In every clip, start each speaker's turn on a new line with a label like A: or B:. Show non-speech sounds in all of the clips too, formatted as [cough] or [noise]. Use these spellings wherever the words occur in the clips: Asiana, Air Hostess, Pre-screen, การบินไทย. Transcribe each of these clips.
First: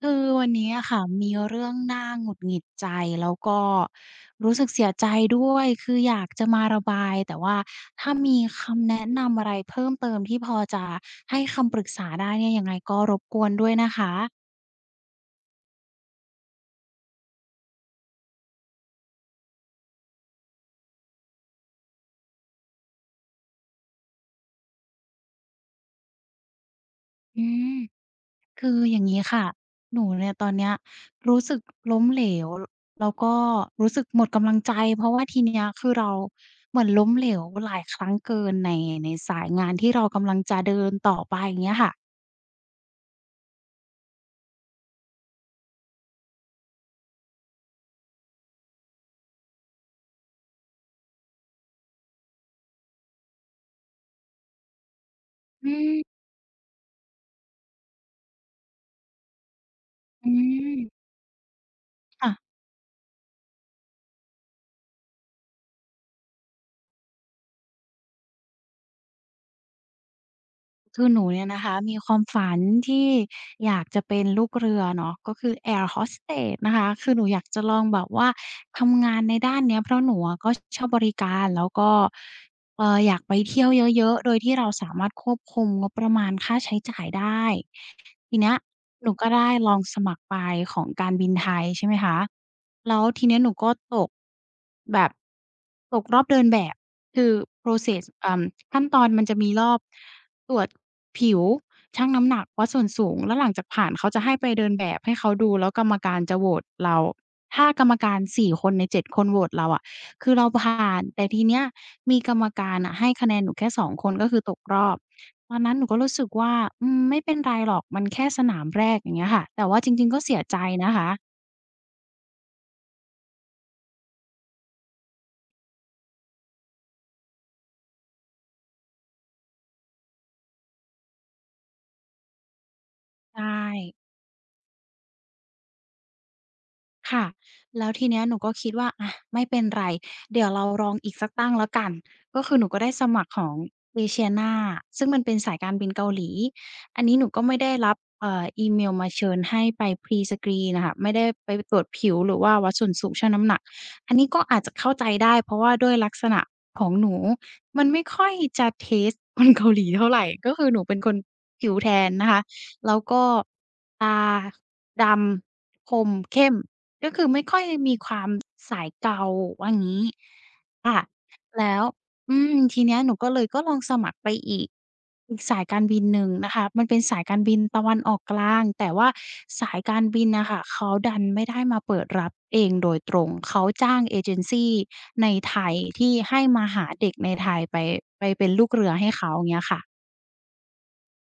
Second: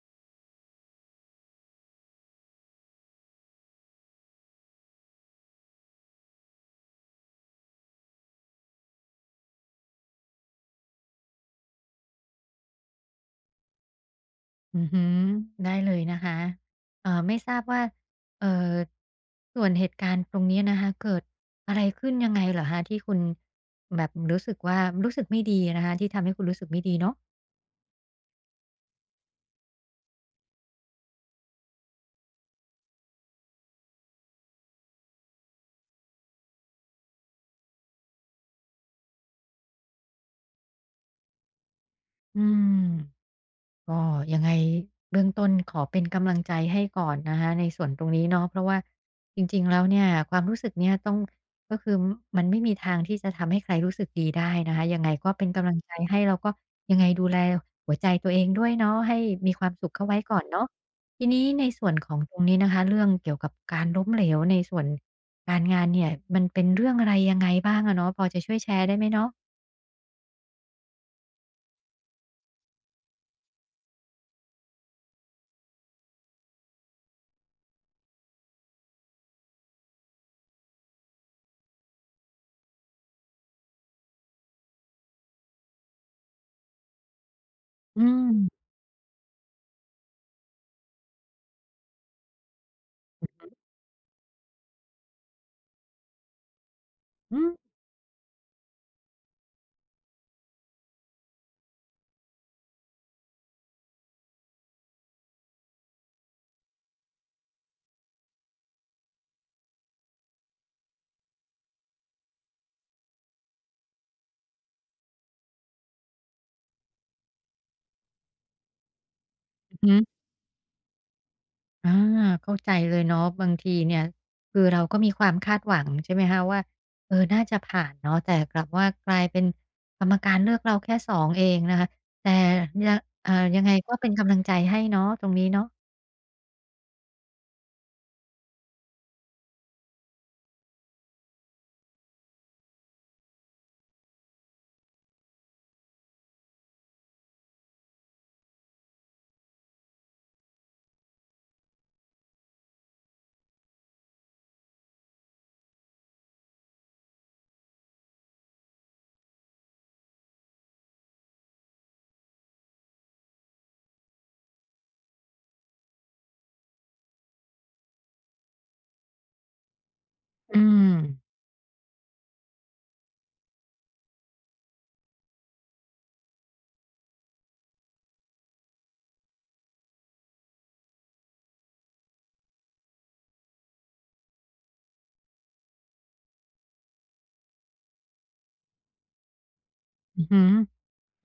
A: คือวันนี้อะค่ะมีเรื่องน่าหงุดหงิดใจแล้วก็รู้สึกเสียใจด้วยคืออยากจะมาระบายแต่ว่าถ้ามีคำแนะนำอะไรเพิ่มเติมที่พอจะให้คำปรึกษาได้เนี่ยยังไงก็รบกวนด้วยนะคะ
B: อือหือได้เลยนะคะไม่ทราบว่าเอ่อส่วนเหตุการณ์ตรงนี้นะคะ เกิดอะไรขึ้นยังไงเหรอคะที่คุณแบบรู้สึกว่ารู้สึกไม่ดีนะคะที่ทำให้คุณรู้สึกไม่ดีเนาะ
A: อืมคืออย่างงี้ค่ะหนูเนี่ยตอนเนี้ยรู้สึกล้มเหลวแล้วก็รู้สึกหมดกำลังใจเพราะว่าทีเนี้ยคือเราเหมือนล้มเหลวหลายครั้งเกินในสายงานที่เรากำลังจะเดินต่อไปอย่างเงี้ยค่ะ
B: อืม ก็ยังไงเบื้องต้นขอเป็นกำลังใจให้ก่อนนะคะในส่วนตรงนี้เนาะเพราะว่าจริงๆแล้วเนี่ยความรู้สึกเนี่ยต้องก็คือมันไม่มีทางที่จะทำให้ใครรู้สึกดีได้นะคะยังไงก็เป็นกำ
A: อื
B: ลังใจ
A: ม
B: ให้แล้วก็ยังไงดูแลหัวใจตัวเองด้วยเนาะให้มีความสุขเข้าไว้
A: อื
B: ก่อนเนาะ
A: ม
B: ทีนี้ในส่วนของ
A: ค่ะ
B: ตรงนี้นะคะเรื่องเกี่ยวกับการล้มเหลวในส่วนการงานเนี่ยมันเป็นเรื่องอะไรยังไงบ้างอะเนาะพอจะช่วยแชร์ได้ไหมเนาะ
A: คือหนูเนี่ยนะคะมีความฝันที่อยากจะเป็นลูกเรือเนาะก็คือ Air Hostess นะคะคือหนูอยากจะลองแบบว่าทำงานในด้านเนี้ยเพราะหนูอะก็ชอบบริการแล้วก็อยากไปเที่ยวเยอะๆโดยที่เราสามารถควบคุมงบประมาณค่าใช้จ่ายได้
B: อืม
A: ทีเนี้ยหนูก็ได้ลองสมัครไปของการบินไทยใช่ไหมคะแล้วทีเนี้ยหนูก็ตกแบบตกรอบเดินแบบคือ
B: อืม
A: process ขั้นตอนมันจะมีรอบ ตรวจผิวชั่งน้ำหนักวัดส่วนสูงแล้วหลังจากผ่านเขาจะให้ไปเดินแบบให้เขาดูแล้วกรรมการจะโหวตเราถ้ากรรมการ4คนใน7คนโหวตเราอะคือเราผ่านแต่ทีเนี้ยมีกรรมการน่ะให้คะแนนหนูแค่2คนก็คือตกรอบตอนนั้นหนูก็รู้สึกว่าอืมไม่เป็นไรหรอกมันแค่สนามแรกอย่างเงี้ยค่ะแต่ว่าจริงๆก็เสียใจนะคะ
B: อาเข้าใจเลยเนาะบางทีเนี่ยคือเราก็มีความคาดหวังใช่ไหมคะว่าเออน่าจะผ่านเนาะแต่กลับว่ากลายเป็นกรรมการเลือกเราแค่สองเองนะคะแต่ยงอ่า
A: ใช่
B: ยังไงก็เป็นกำลังใจให้เนาะตรงนี้เนาะ
A: ค่ะแล้วทีเนี้ยหนูก็คิดว่าอะไม่เป็นไรเดี๋ยวเราลองอีกสักตั้งแล้วกันก็คือหนูก็ได้สมัครของ Asiana ซึ่งมันเป็นสายการบินเกาหลีอันนี้หนูก็ไม่ได้รับอีเมลมาเชิญให้ไป Pre-screen น่ะค่ะไม่ได้ไปตรวจผิวหรือว่าวัดส่วนสูงชั่งน้ำหนักอันนี้ก็อาจจะเข้าใจได้เพราะว่าด้วยลักษณะของหนูมันไม่ค่อยจะเทสต์คนเกาหลีเท่าไรก็คือหนูเป็นคนผิวแทนนะคะแล้วก็ตาดำคมเข้มก็ามสายเก่าว่างี้
B: อืม
A: ค่ะแล้วอืมทีเนี้ยหนูก็เลยก็ลองสมัครไปอีกอีกสายการบินหนึ่งนะคะมันเป็นสายการบินตะวันออกกลางแต่ว่าสายการบินน่ะค่ะเขาดันไม่ได้มาเปิดรับเองโดยตรงเขาจ้างเอเจนซีในไทยที่ให้มาหาเด็กในไทยไปเป็นลูกเรือให้เขาเงี้ยค่ะ
B: อือฮึ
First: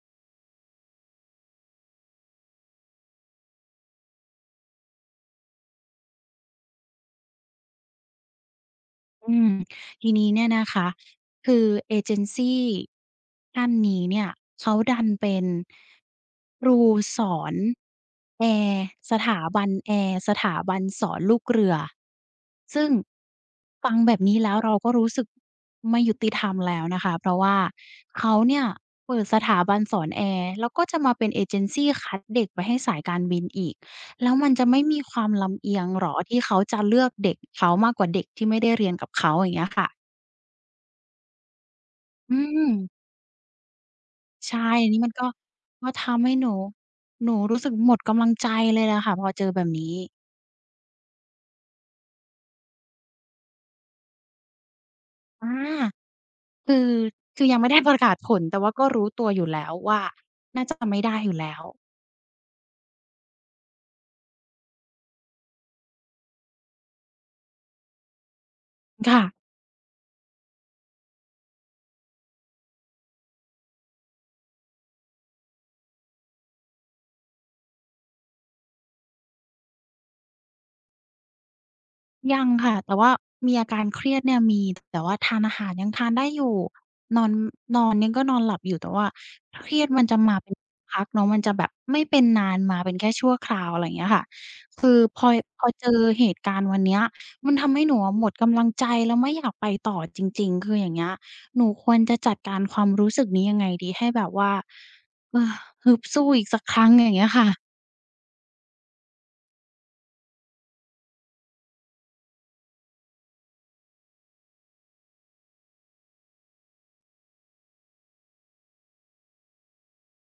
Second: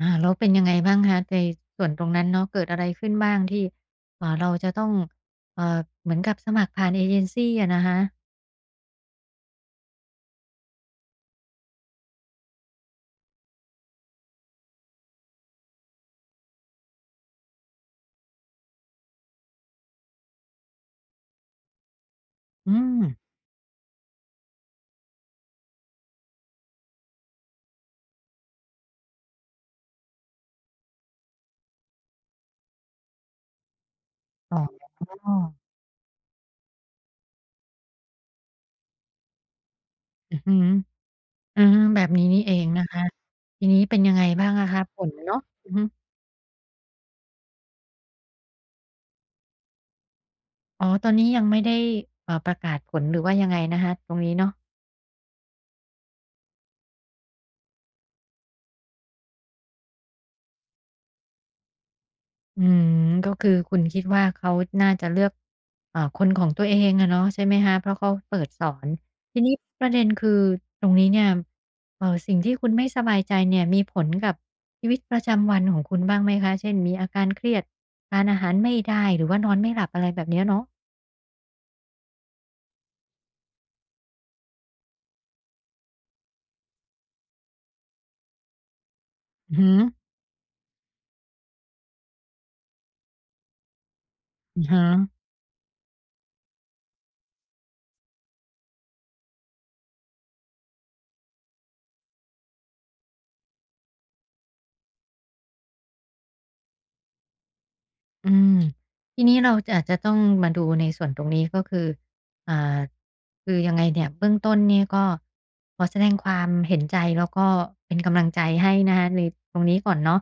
B: อ่าแล้วเป็นยังไงบ้างคะในส่วนตรงนั้นเนาะเกิดอะไรขึ้นบ้างที่เราจะต้องเอ่อเหมือนกับสมัครผ่านเอเจนซีอะนะคะ
A: อืมทีนี้เนี่ยนะคะคือเอเจนซีท่านนี้เนี่ยเขาดันเป็นครูสอนแอร์สถาบันแอร์สถาบันสอนลูกเรือ
B: อื
A: ซึ่ง
B: ม
A: ฟังแบบนี้แล้วเราก็รู้สึกไม่ยุติธรรมแล้วนะคะเพราะว่าเขาเนี่ยเปิดสถาบันสอนแอร์แล้วก็จะมาเป็นเอเจนซีคัดเด็กไปให้สายการบินอีก แล้วมัน
B: อ๋อ
A: จะไม่มีความลำเอียงเหรอที่เขาจะเลือกเด็กเขามากกว่าเด็กที่ไม่ได้เรียนกับเขาอย่างเงี้ยค่ะ
B: อือฮึ อาแบบนี้
A: อื
B: นี่เองนะ
A: ม
B: คะทีนี้เป็นยังไงบ้าง
A: ใช่
B: อะคะ
A: อัน
B: ผ
A: นี้มั
B: ล
A: นก็
B: เนาะอือฮึ
A: ก็ทำให้หนูรู้สึกหมดกำลังใจเลยล่ะค่ะพอเจอแบบนี้
B: อ๋อตอนนี้ยังไม่ได้ประกาศผลหรือว่ายังไงนะคะตรงนี้เนาะ
A: อาคือคือยังไม่ได้ [laughs] ประกาศผลแต่ว่าก็รู้ตัวอยู่แล้วว่าน่าจะไม่ได้อยู่แล้ว
B: อืมก็คือคุณคิดว่าเขาน่าจะเลือกคนของตัวเองอะเนาะใช่ไหมคะเพราะเขาเปิดสอน
A: ค่ะ
B: ทีนี้ประเด็นคือตรงนี้เนี่ยสิ่งที่คุณไม่สบายใจเนี่ยมีผลกับชีวิตประจำวันของคุณบ้างไหมคะเช่นมีอาการเครียดทานอาหารไม่ได้หรือว่านอนไม่หลับอะไรแบบเนี้ยเนาะ
A: ยังค่ะแต่ว่ามีอาการเครียดเนี่ยมีแต่ว่าทานอาหารยังทานได้อยู่นอนนอนเนี่ยก็นอนหลับอยู่แต่ว่า
B: อือ
A: เค
B: ฮึ
A: รียดมันจะมาเป็นพักเนาะมันจะแบบไม่เป็นนานมาเป็นแค่ชั่วคราวอะไรอย่างเงี้ยค่ะ
B: อะฮ
A: คือพอเจอเหตุการณ์วันเนี้ยมันทำให้หนูอะหมดกำลังใจแล้วไม่อยากไปต่อจริงๆคืออย่างเงี้ยหนูควรจะจัดการความรู้สึกนี้ยังไงดีให้แบบว่าเออฮึบสู้อีกสักครั้งอย่างเงี้ยค่ะ
B: อืมทีนี้เราจะอาจจะต้องมาดูในส่วนตรงนี้ก็คืออ่าคือยังไงเนี่ยเบื้องต้นเนี่ยก็ขอแสดงความเห็นใจแล้วก็เป็นกำลังใจให้นะคะในตรงนี้ก่อนเนาะ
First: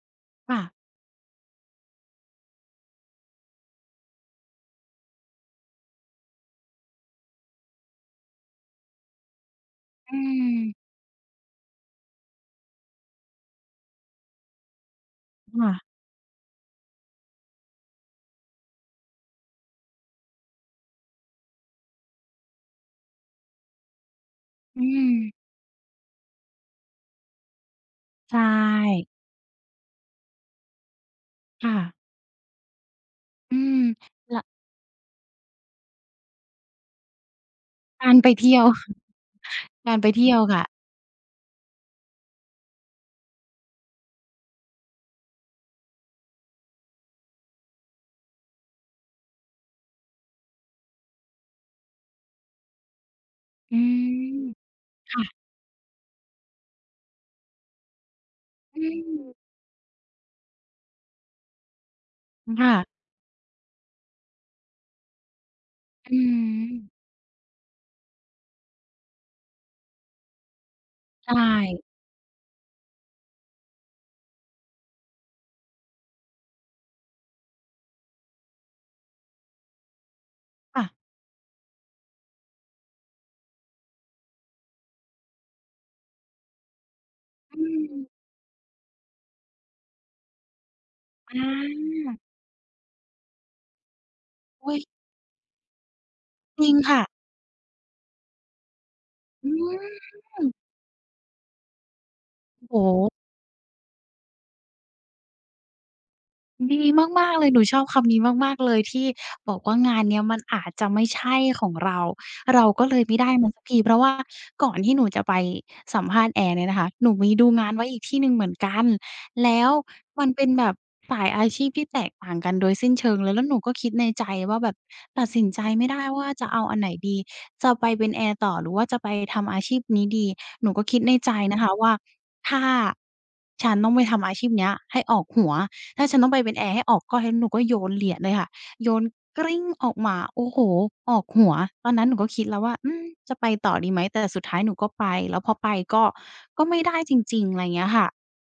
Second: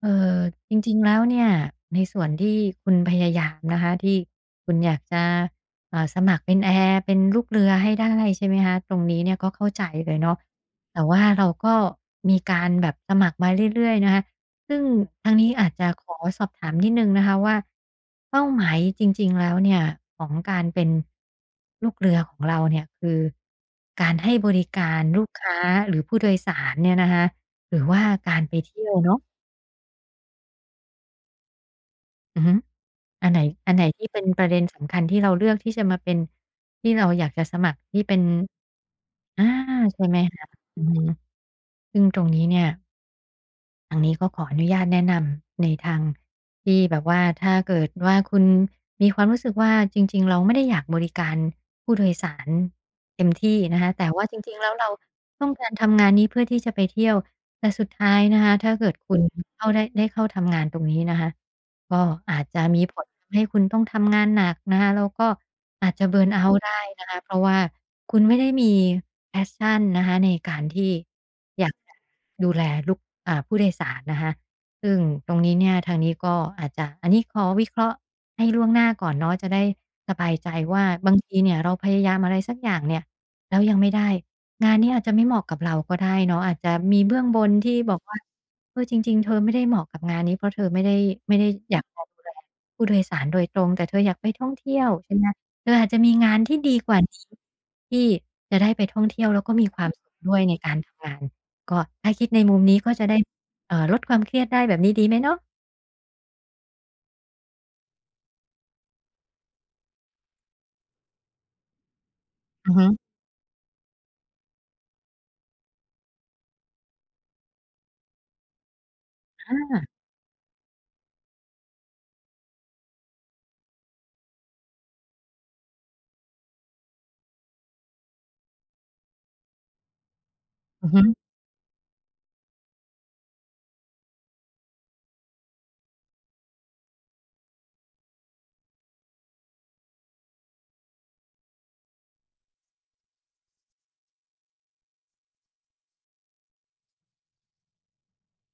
B: เอ่อ
A: ค่ะ
B: จริงๆแล้วเนี่ยในส่วนที่คุณพยายามนะคะที่คุณอยากจะสมัครเป็นแอร์เป็นลูกเรือให้ได้ใช่ไหมคะตรงนี้เนี่ยก็เข้าใจเลย
A: อื
B: เนาะ
A: ม
B: แต่ว่าเราก็มีการแบบสมัครมาเรื่อยๆนะคะ ซึ่งทางนี้อาจจะ
A: ค่ะ
B: ขอสอบถามนิดหนึ่งนะคะว่าเป้าหมายจริงๆแล้วเนี่ยของการเป็นลูกเรือของเราเนี่ยคือการให้บริ
A: อื
B: การลูก
A: ม
B: ค้าหรือผู้โดยสารเนี่ยนะคะหรือว่า
A: ใช
B: การไปเที่ยว
A: ่
B: เนาะ
A: ค่ะ
B: อือฮึอันไหน
A: อื
B: อันไหน
A: ม
B: ที่เป็นป
A: ละ
B: ระเด็นสำคัญที่เราเลือกที่จะมาเป็นที่เราอยากจะสมัครที่
A: กา
B: เป็
A: ร
B: น
A: ไปเที่ยว
B: อา
A: [laughs] การ
B: ใช่
A: ไป
B: ไหม
A: เที่ยว
B: คะ
A: ค่ะ
B: อือฮึซึ่งตรงนี้เนี่ย ทางนี้ก็ขออนุญาตแนะนำในทางที่แบบว่าถ้าเกิดว่าคุณมีความรู้สึกว่าจริงๆเราไม่ได้อยากบริการผู้โดยสารเต็มที่
A: อื
B: นะคะแต่ว่าจ
A: ม
B: ริงๆแล้วเรา
A: ค่ะ
B: ต้องการทำงานนี้เพื่อที่จะไปเที่ยวแต่สุดท้ายนะคะถ้า
A: อื
B: เกิดคุณ
A: ม
B: เข้าได้ได้เข้าทำงานตรงนี้นะคะ ก็อาจจะ
A: ค่ะ
B: มีผลทำให้คุณต้องทำงานหนักนะคะแล้วก็อาจจะ
A: อื
B: เบิร์นเอาท์ได้
A: อ
B: นะคะเพราะว่าคุณไม่ได้มีแพสชันนะคะในการที่
A: ใช่
B: อยากจะดูแลลูกอ่าผู้โดยสารนะคะซึ่งตรงนี้เนี่ยทางนี้ก็อาจจะอันนี้ขอวิเคราะห์ให้ล่วงหน้าก่อนเนาะจะได้สบายใจว่า
A: ค่ะ
B: บางทีเนี่ยเราพยายามอะไรสักอย่างเนี่ยแล้วยังไม่ได้งานนี้อาจจะไม่เหมาะกับเราก็ได้เนาะอาจจะมีเบื้องบน
A: อื
B: ที่
A: ม
B: บอกว่า เออจริงๆเธอไม่ได้เหมาะกับงานนี้เพราะเธอไม่ได้
A: อ
B: อยากจะ
A: า
B: ดูแลผู้โดยสารโดยตรงแต่เธออยากไปท่อง
A: อุ๊ย
B: เที่ยวใช่ไหมเธออาจจะมีงานที่
A: จริ
B: ดี
A: ง
B: กว่า
A: ค่ะ
B: นี้ที่จะได้ไปท่องเที่ยวแล้ว
A: อื
B: ก็มีความ
A: ม
B: สุขด้วยในการทำงานก็ถ้าคิดในมุมนี้
A: โอ้
B: ก็จะได้
A: โฮ
B: ลดความเครียดได้แบบนี้ดีไหมเนาะ
A: ดีมากๆเลยหนูชอบคำนี้มากๆเลยที่บอกว่างานเนี้ยมันอาจจะไม่ใช่ของเราเรา
B: อือ
A: ก็
B: ฮึ
A: เลยไม่ได้มันสักทีเพราะว่าก่อนที่หนูจะไปสัมภาษณ์แอร์เนี่ยนะคะหนูมีดูงานไว้อีกที่หนึ่งเหมือนกันแล้ว
B: อา
A: มันเป็นแบบสายอาชีพที่แตกต่างกันโดยสิ้นเชิงเลยแล้วหนูก็คิดในใจว่าแบบตัดสินใจไม่ได้ว่าจะเอาอันไหนดีจะไปเป็นแอร์ต่อหรือว่าจะไปทำอาชีพนี้ดีหนูก็
B: อือ
A: คิด
B: ฮึ
A: ในใจนะคะว่าถ้าฉันต้องไปทำอาชีพเนี้ยให้ออกหัว ถ้าฉันต้องไปเป็นแอร์ให้ออกก้อนแล้วหนูก็โยนเหรียญเลยค่ะโยนกริ้งออกมาโอ้โฮออกหัวตอนนั้นหนูก็คิดแล้วว่าอืมจะไปต่อดีไหมแต่สุดท้ายหนูก็ไปแล้วพอไปก็ก็ไม่ได้จริงๆอะไรอย่างเงี้ยค่ะ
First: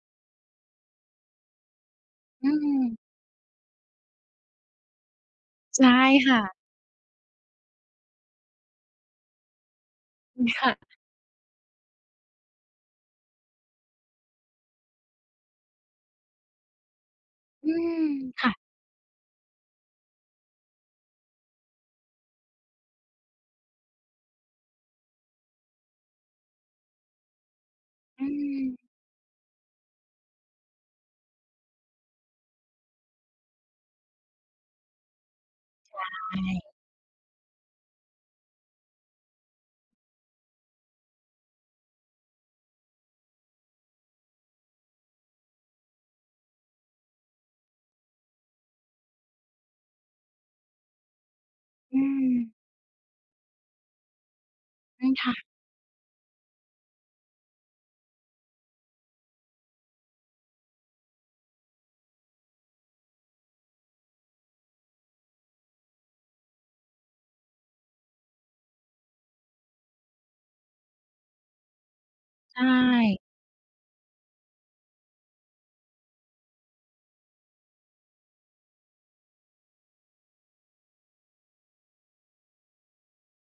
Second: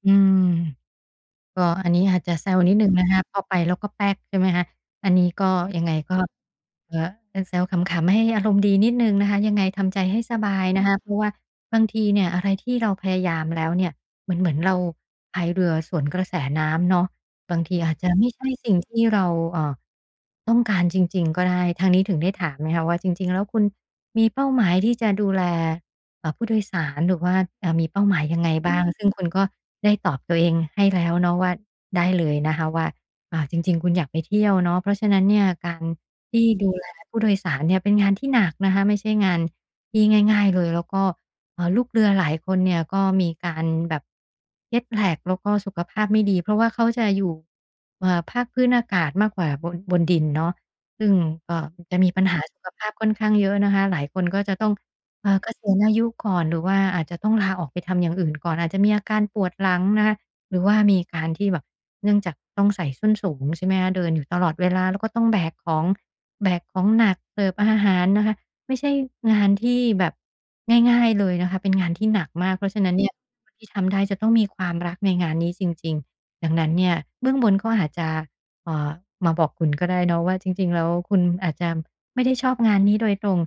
B: อืม ก็อันนี้อาจจะแซ
A: อื
B: วนิดหนึ่งนะ
A: ม
B: คะพอไปแล้วก็แป๊กใช่ไหมคะอันนี้ก็ยัง
A: ใช่
B: ไงก็
A: ค่ะ
B: เอ่อเออแซวขำๆให้อารมณ์ดีนิดหนึ่งนะคะยังไงทำใจให้สบายนะ
A: ค่ะ
B: คะเพราะว่าบางทีเนี่ยอะไรที่เราพยายามแล้วเนี่ยเหมือนเราพายเรือสวนกระแสน้ำเนาะบาง
A: อื
B: ทีอา
A: ม
B: จจะไม่ใช่
A: ค่ะ
B: สิ่งที่เราเอ่อต้องการจริงๆก็ได้ทางนี้ถึงได้ถามไงคะว่าจริงๆแล้วคุณมีเป้าหมายที่จะดูแล ผู้โดยสารหรือว่ามีเป้าหมา
A: อื
B: ยยังไงอืบ้าง
A: ม
B: มซึ่งคุณก็ได้ตอบตัวเองให้แล้วเนาะว่าได้เลยนะคะว่าจริงๆคุณอยากไปเที่ยวเนาะเพราะฉะนั้นเนี่ยการ
A: ใช่
B: ที่ดูแลผู้โดยสารเนี่ยเป็นงานที่หนักนะคะไม่ใช่งานที่ง่ายๆเลยแล้วก็ลูกเรือหลายคนเนี่ยก็มีการแบบ Jet Lag แล้วก็สุขภาพไม่ดีเพราะว่าเขาจะอยู่ภาคพื้นอากาศมากกว่าบนดินเนาะซึ่งก็จะ
A: อื
B: มีปัญ
A: ม
B: หาสุขภาพค่อนข้างเยอะนะคะหลายคนก็จะต้อง
A: อืมค่ะ
B: เอ่าเกษียณอายุก่อนหรือว่าอาจจะต้องลาออกไปทำอย่างอื่นก่อนอาจจะมีอาการปวดหลังนะคะหรือว่ามีการที่แบบเนื่องจากต้องใส่ส้นสูงใช่ไหมคะเดินอยู่ตลอดเวลาแล้วก็ต้องแบกของแบกของหนักเสิร์ฟอาหารนะคะไม่ใช่งานที่แบบง่ายๆเลยนะคะเป็นงานที่หนักมาก
A: ใช่
B: เพราะฉะนั้นเนี่ยคนที่ทำได้จะต้องมีความรักในงานนี้จริงๆดังนั้นเนี่ยเบื้องบนเขาอาจจะเอ่อมาบอกคุณก็ได้เนาะว่าจริงๆแล้วคุณอาจจะไม่ได้ชอบงานนี้โดยตรง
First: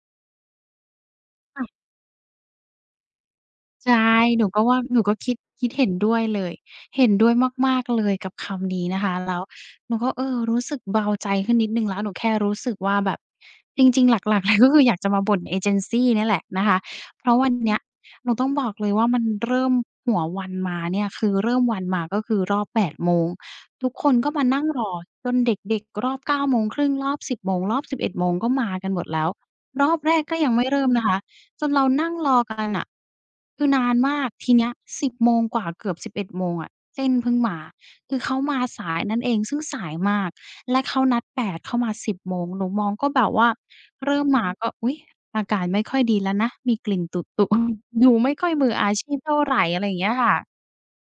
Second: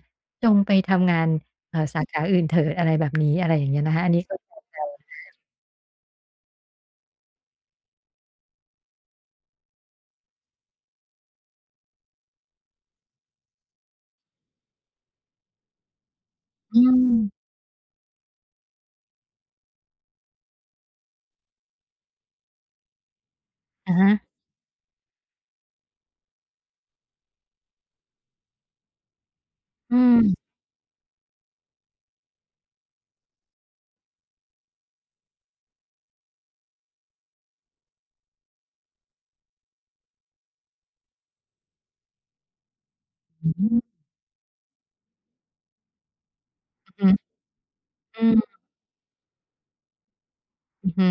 B: จงไปทำงาน สาขาอื่นเถิดอะไรแบบนี้อะไรอย่างเงี้ย
A: ใช
B: นะคะอั
A: ่
B: นนี้ก็
A: หนูก็ว่าหนูก็คิดเห็นด้วยเลยเห็นด้วยมากๆเลยกับคำนี้นะคะแล้วหนูก็รู้สึกเบาใจขึ้นนิดหนึ่งแล้วหนูแค่รู้สึกว่าแบบจริงๆหลักๆ [laughs] เลยก็คืออยากจะมาบ่นเอเจนซีเนี่ยแหละนะ
B: [unintelligible]
A: คะ
B: อืม
A: เพราะวันเนี้ยหนูต้องบอกเลยว่ามันเริ่มหัววันมาเนี่ยคือเริ่มวันมาก็คือรอบ8โมงทุก
B: อะ
A: ค
B: ฮะ
A: นก็มานั่งรอจนเด็กๆรอบ9โมงครึ่งรอบ10โมงรอบ11โมงก็มากันหมดแล้วรอบ
B: อื
A: แร
B: ม
A: กก็ยังไม่เริ่มนะคะ จนเรานั่งรอกันน่ะคือนานมากทีเนี้ย10โมงกว่าเกือบสิบเอ็ดโมงอะเส้นเพิ่งมาคือเขามาสายนั่นเองซึ่งสายมากและเขานัดแปดเขามา10โมงหนูมองก็แบบว่า
B: อืม
A: เริ่มมาก็อุ๊ยอาการไม่ค่อยดีแล้วนะมีก
B: อือ
A: ลิ่นตุ
B: ฮึ
A: ๆ [laughs] ดู
B: อื
A: ไม่ค่อย
B: ม
A: มืออาชีพเท่าไรอะไรอย่างเงี้ยค่ะ
B: อือฮึ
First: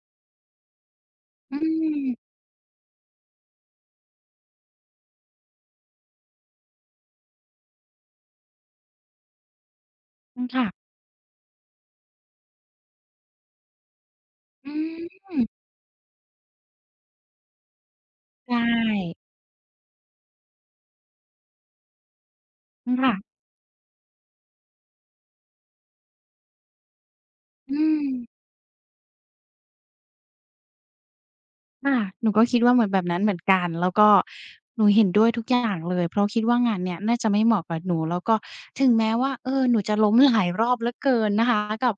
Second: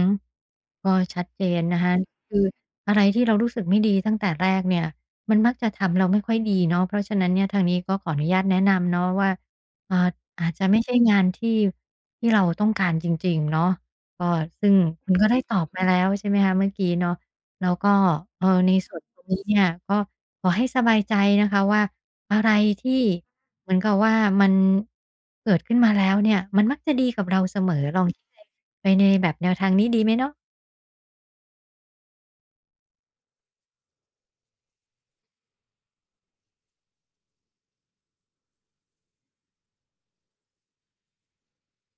B: ก็ชัดเจ
A: อื
B: นนะคะ
A: ม
B: คืออะไรที่เรารู้สึกไม่ดีตั้งแต่แรกเนี่ยมันมักจะทำเราไม่ค่อยดีเนาะเพราะฉะนั้นเนี่ยทางนี้ก็ขออนุญาตแนะนำเนาะว่าอ่า
A: อืม
B: อาจ
A: ค่ะ
B: จะไม่ใช่งานที่เราต้องการจริงๆเนาะก็ซึ่
A: อื
B: งคุณก็ได้ตอ
A: ม
B: บมาแล้วใช่ไหมคะเมื่อกี้เนาะแล้วก็
A: ใช
B: ในส่วนตร
A: ่
B: งนี้เนี่ยก็ขอให้สบายใจนะคะว่าอะไร
A: อื
B: ที่
A: มค่ะ
B: เหมือนกับว่ามันเกิดขึ้นมาแล้วเนี่ยมันมักจะดีกับเราเสม
A: อื
B: อล
A: ม
B: องคิดไปในแบบแนวทางนี้ดีไหมเนาะ
A: ค่ะหนูก็คิดว่าเหมือนแบบนั้นเหมือนกันแล้วก็หนูเห็นด้วยทุกอย่างเลยเพราะคิดว่างานเนี่ยน่าจะไม่เหมาะกับหนูแล้วก็ถึงแม้ว่าหนูจะล้มหลายรอบเหลือเกินนะคะกับ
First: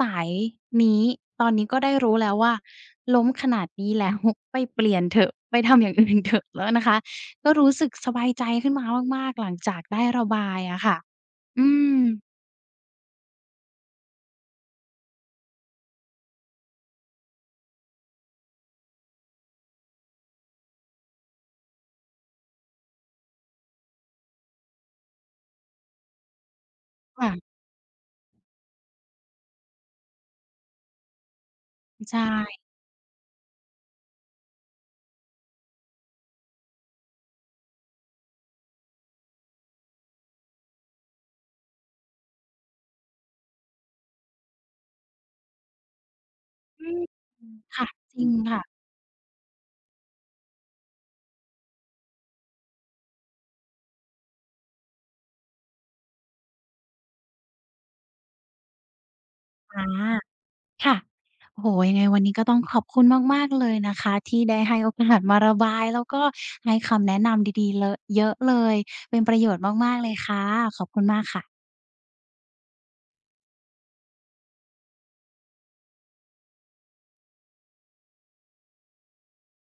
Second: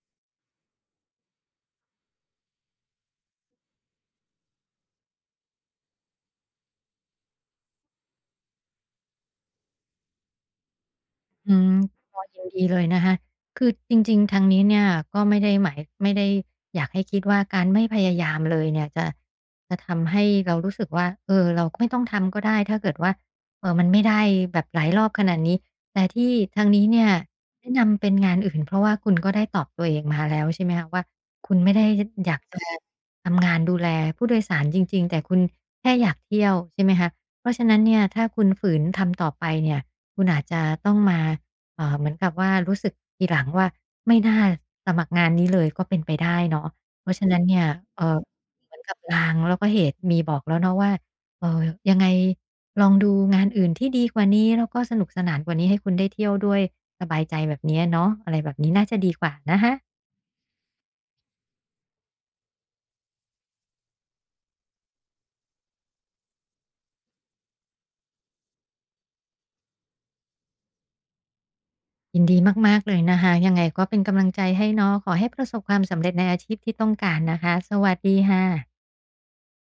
A: สายนี้ตอนนี้ก็ได้รู้แล้วว่าล้มขนาดนี้แล้ว [laughs] ไปเปลี่ยนเถอะไปทำอย่างอื่นเถอะแล้วนะคะก็รู้สึกสบายใจขึ้นมามากๆหลังจากได้ระบายอะค่ะ
B: อื
A: อื
B: ม
A: ม
B: ก็ยินดีเลยนะคะคือจริงๆทางนี้เนี่ยก็ไม่ได้อยากให้คิดว่าการไม่พยายามเลยเนี่ยจะทำให้เรารู้สึกว่าเออเราไม่ต้องทำก็ได้ถ้าเกิดว่ามันไม่ได้แบบหลายรอบขนาดนี้แต่ที่ทางนี้เนี่ย
A: ค่ะ
B: แนะนำเป็นงานอื่นเพราะว่าคุณก็ได้ตอบตัวเองมาแล้วใช่ไหมคะว่าคุณไม่ได้
A: ใช่
B: อยากจะทำงานดูแลผู้โดยสารจริงๆแต่คุณแค่อยากเที่ยวใช่ไหมคะเพราะฉะนั้นเนี่ยถ้าคุณฝืนทำต่อไปเนี่ย คุณอาจจะต้องมาเหมือนกับว่ารู้สึกทีหลังว่าไม่น่าสมัครงานนี้เลยก็เป็นไปได้เนาะ
A: อืม
B: เพราะฉะนั้นเนี่ย
A: ค่ะ
B: เอ่
A: จ
B: อ
A: ริงค่ะ
B: เหมือนกับลางแล้วก็เหตุมีบอกแล้วเนาะว่าเอ่อยังไงลองดูงานอื่นที่ดีกว่านี้แล้วก็สนุกสนานกว่านี้ให้คุณได้เที่ยวด้วยสบายใจแบบเนี้ยเนาะอะไรแบบนี้น่าจะดีกว่านะคะ
A: อา ค่ะโอ้โฮยังไงวันนี้ก็ต้องขอบคุณมากๆเลยนะคะที่ได้ให้โอกาสมาระบายแล้วก็ให้คำแนะนำดีๆเลอะเยอะเลยเป็นประโยชน์มากๆเลยค่ะขอบคุณมากค่ะ
B: ยินดีมากๆเลยนะคะยังไงก็เป็นกำลังใจให้เนาะขอให้ประสบความสำเร็จในอาชีพที่ต้องการนะคะสวัสดีค่ะ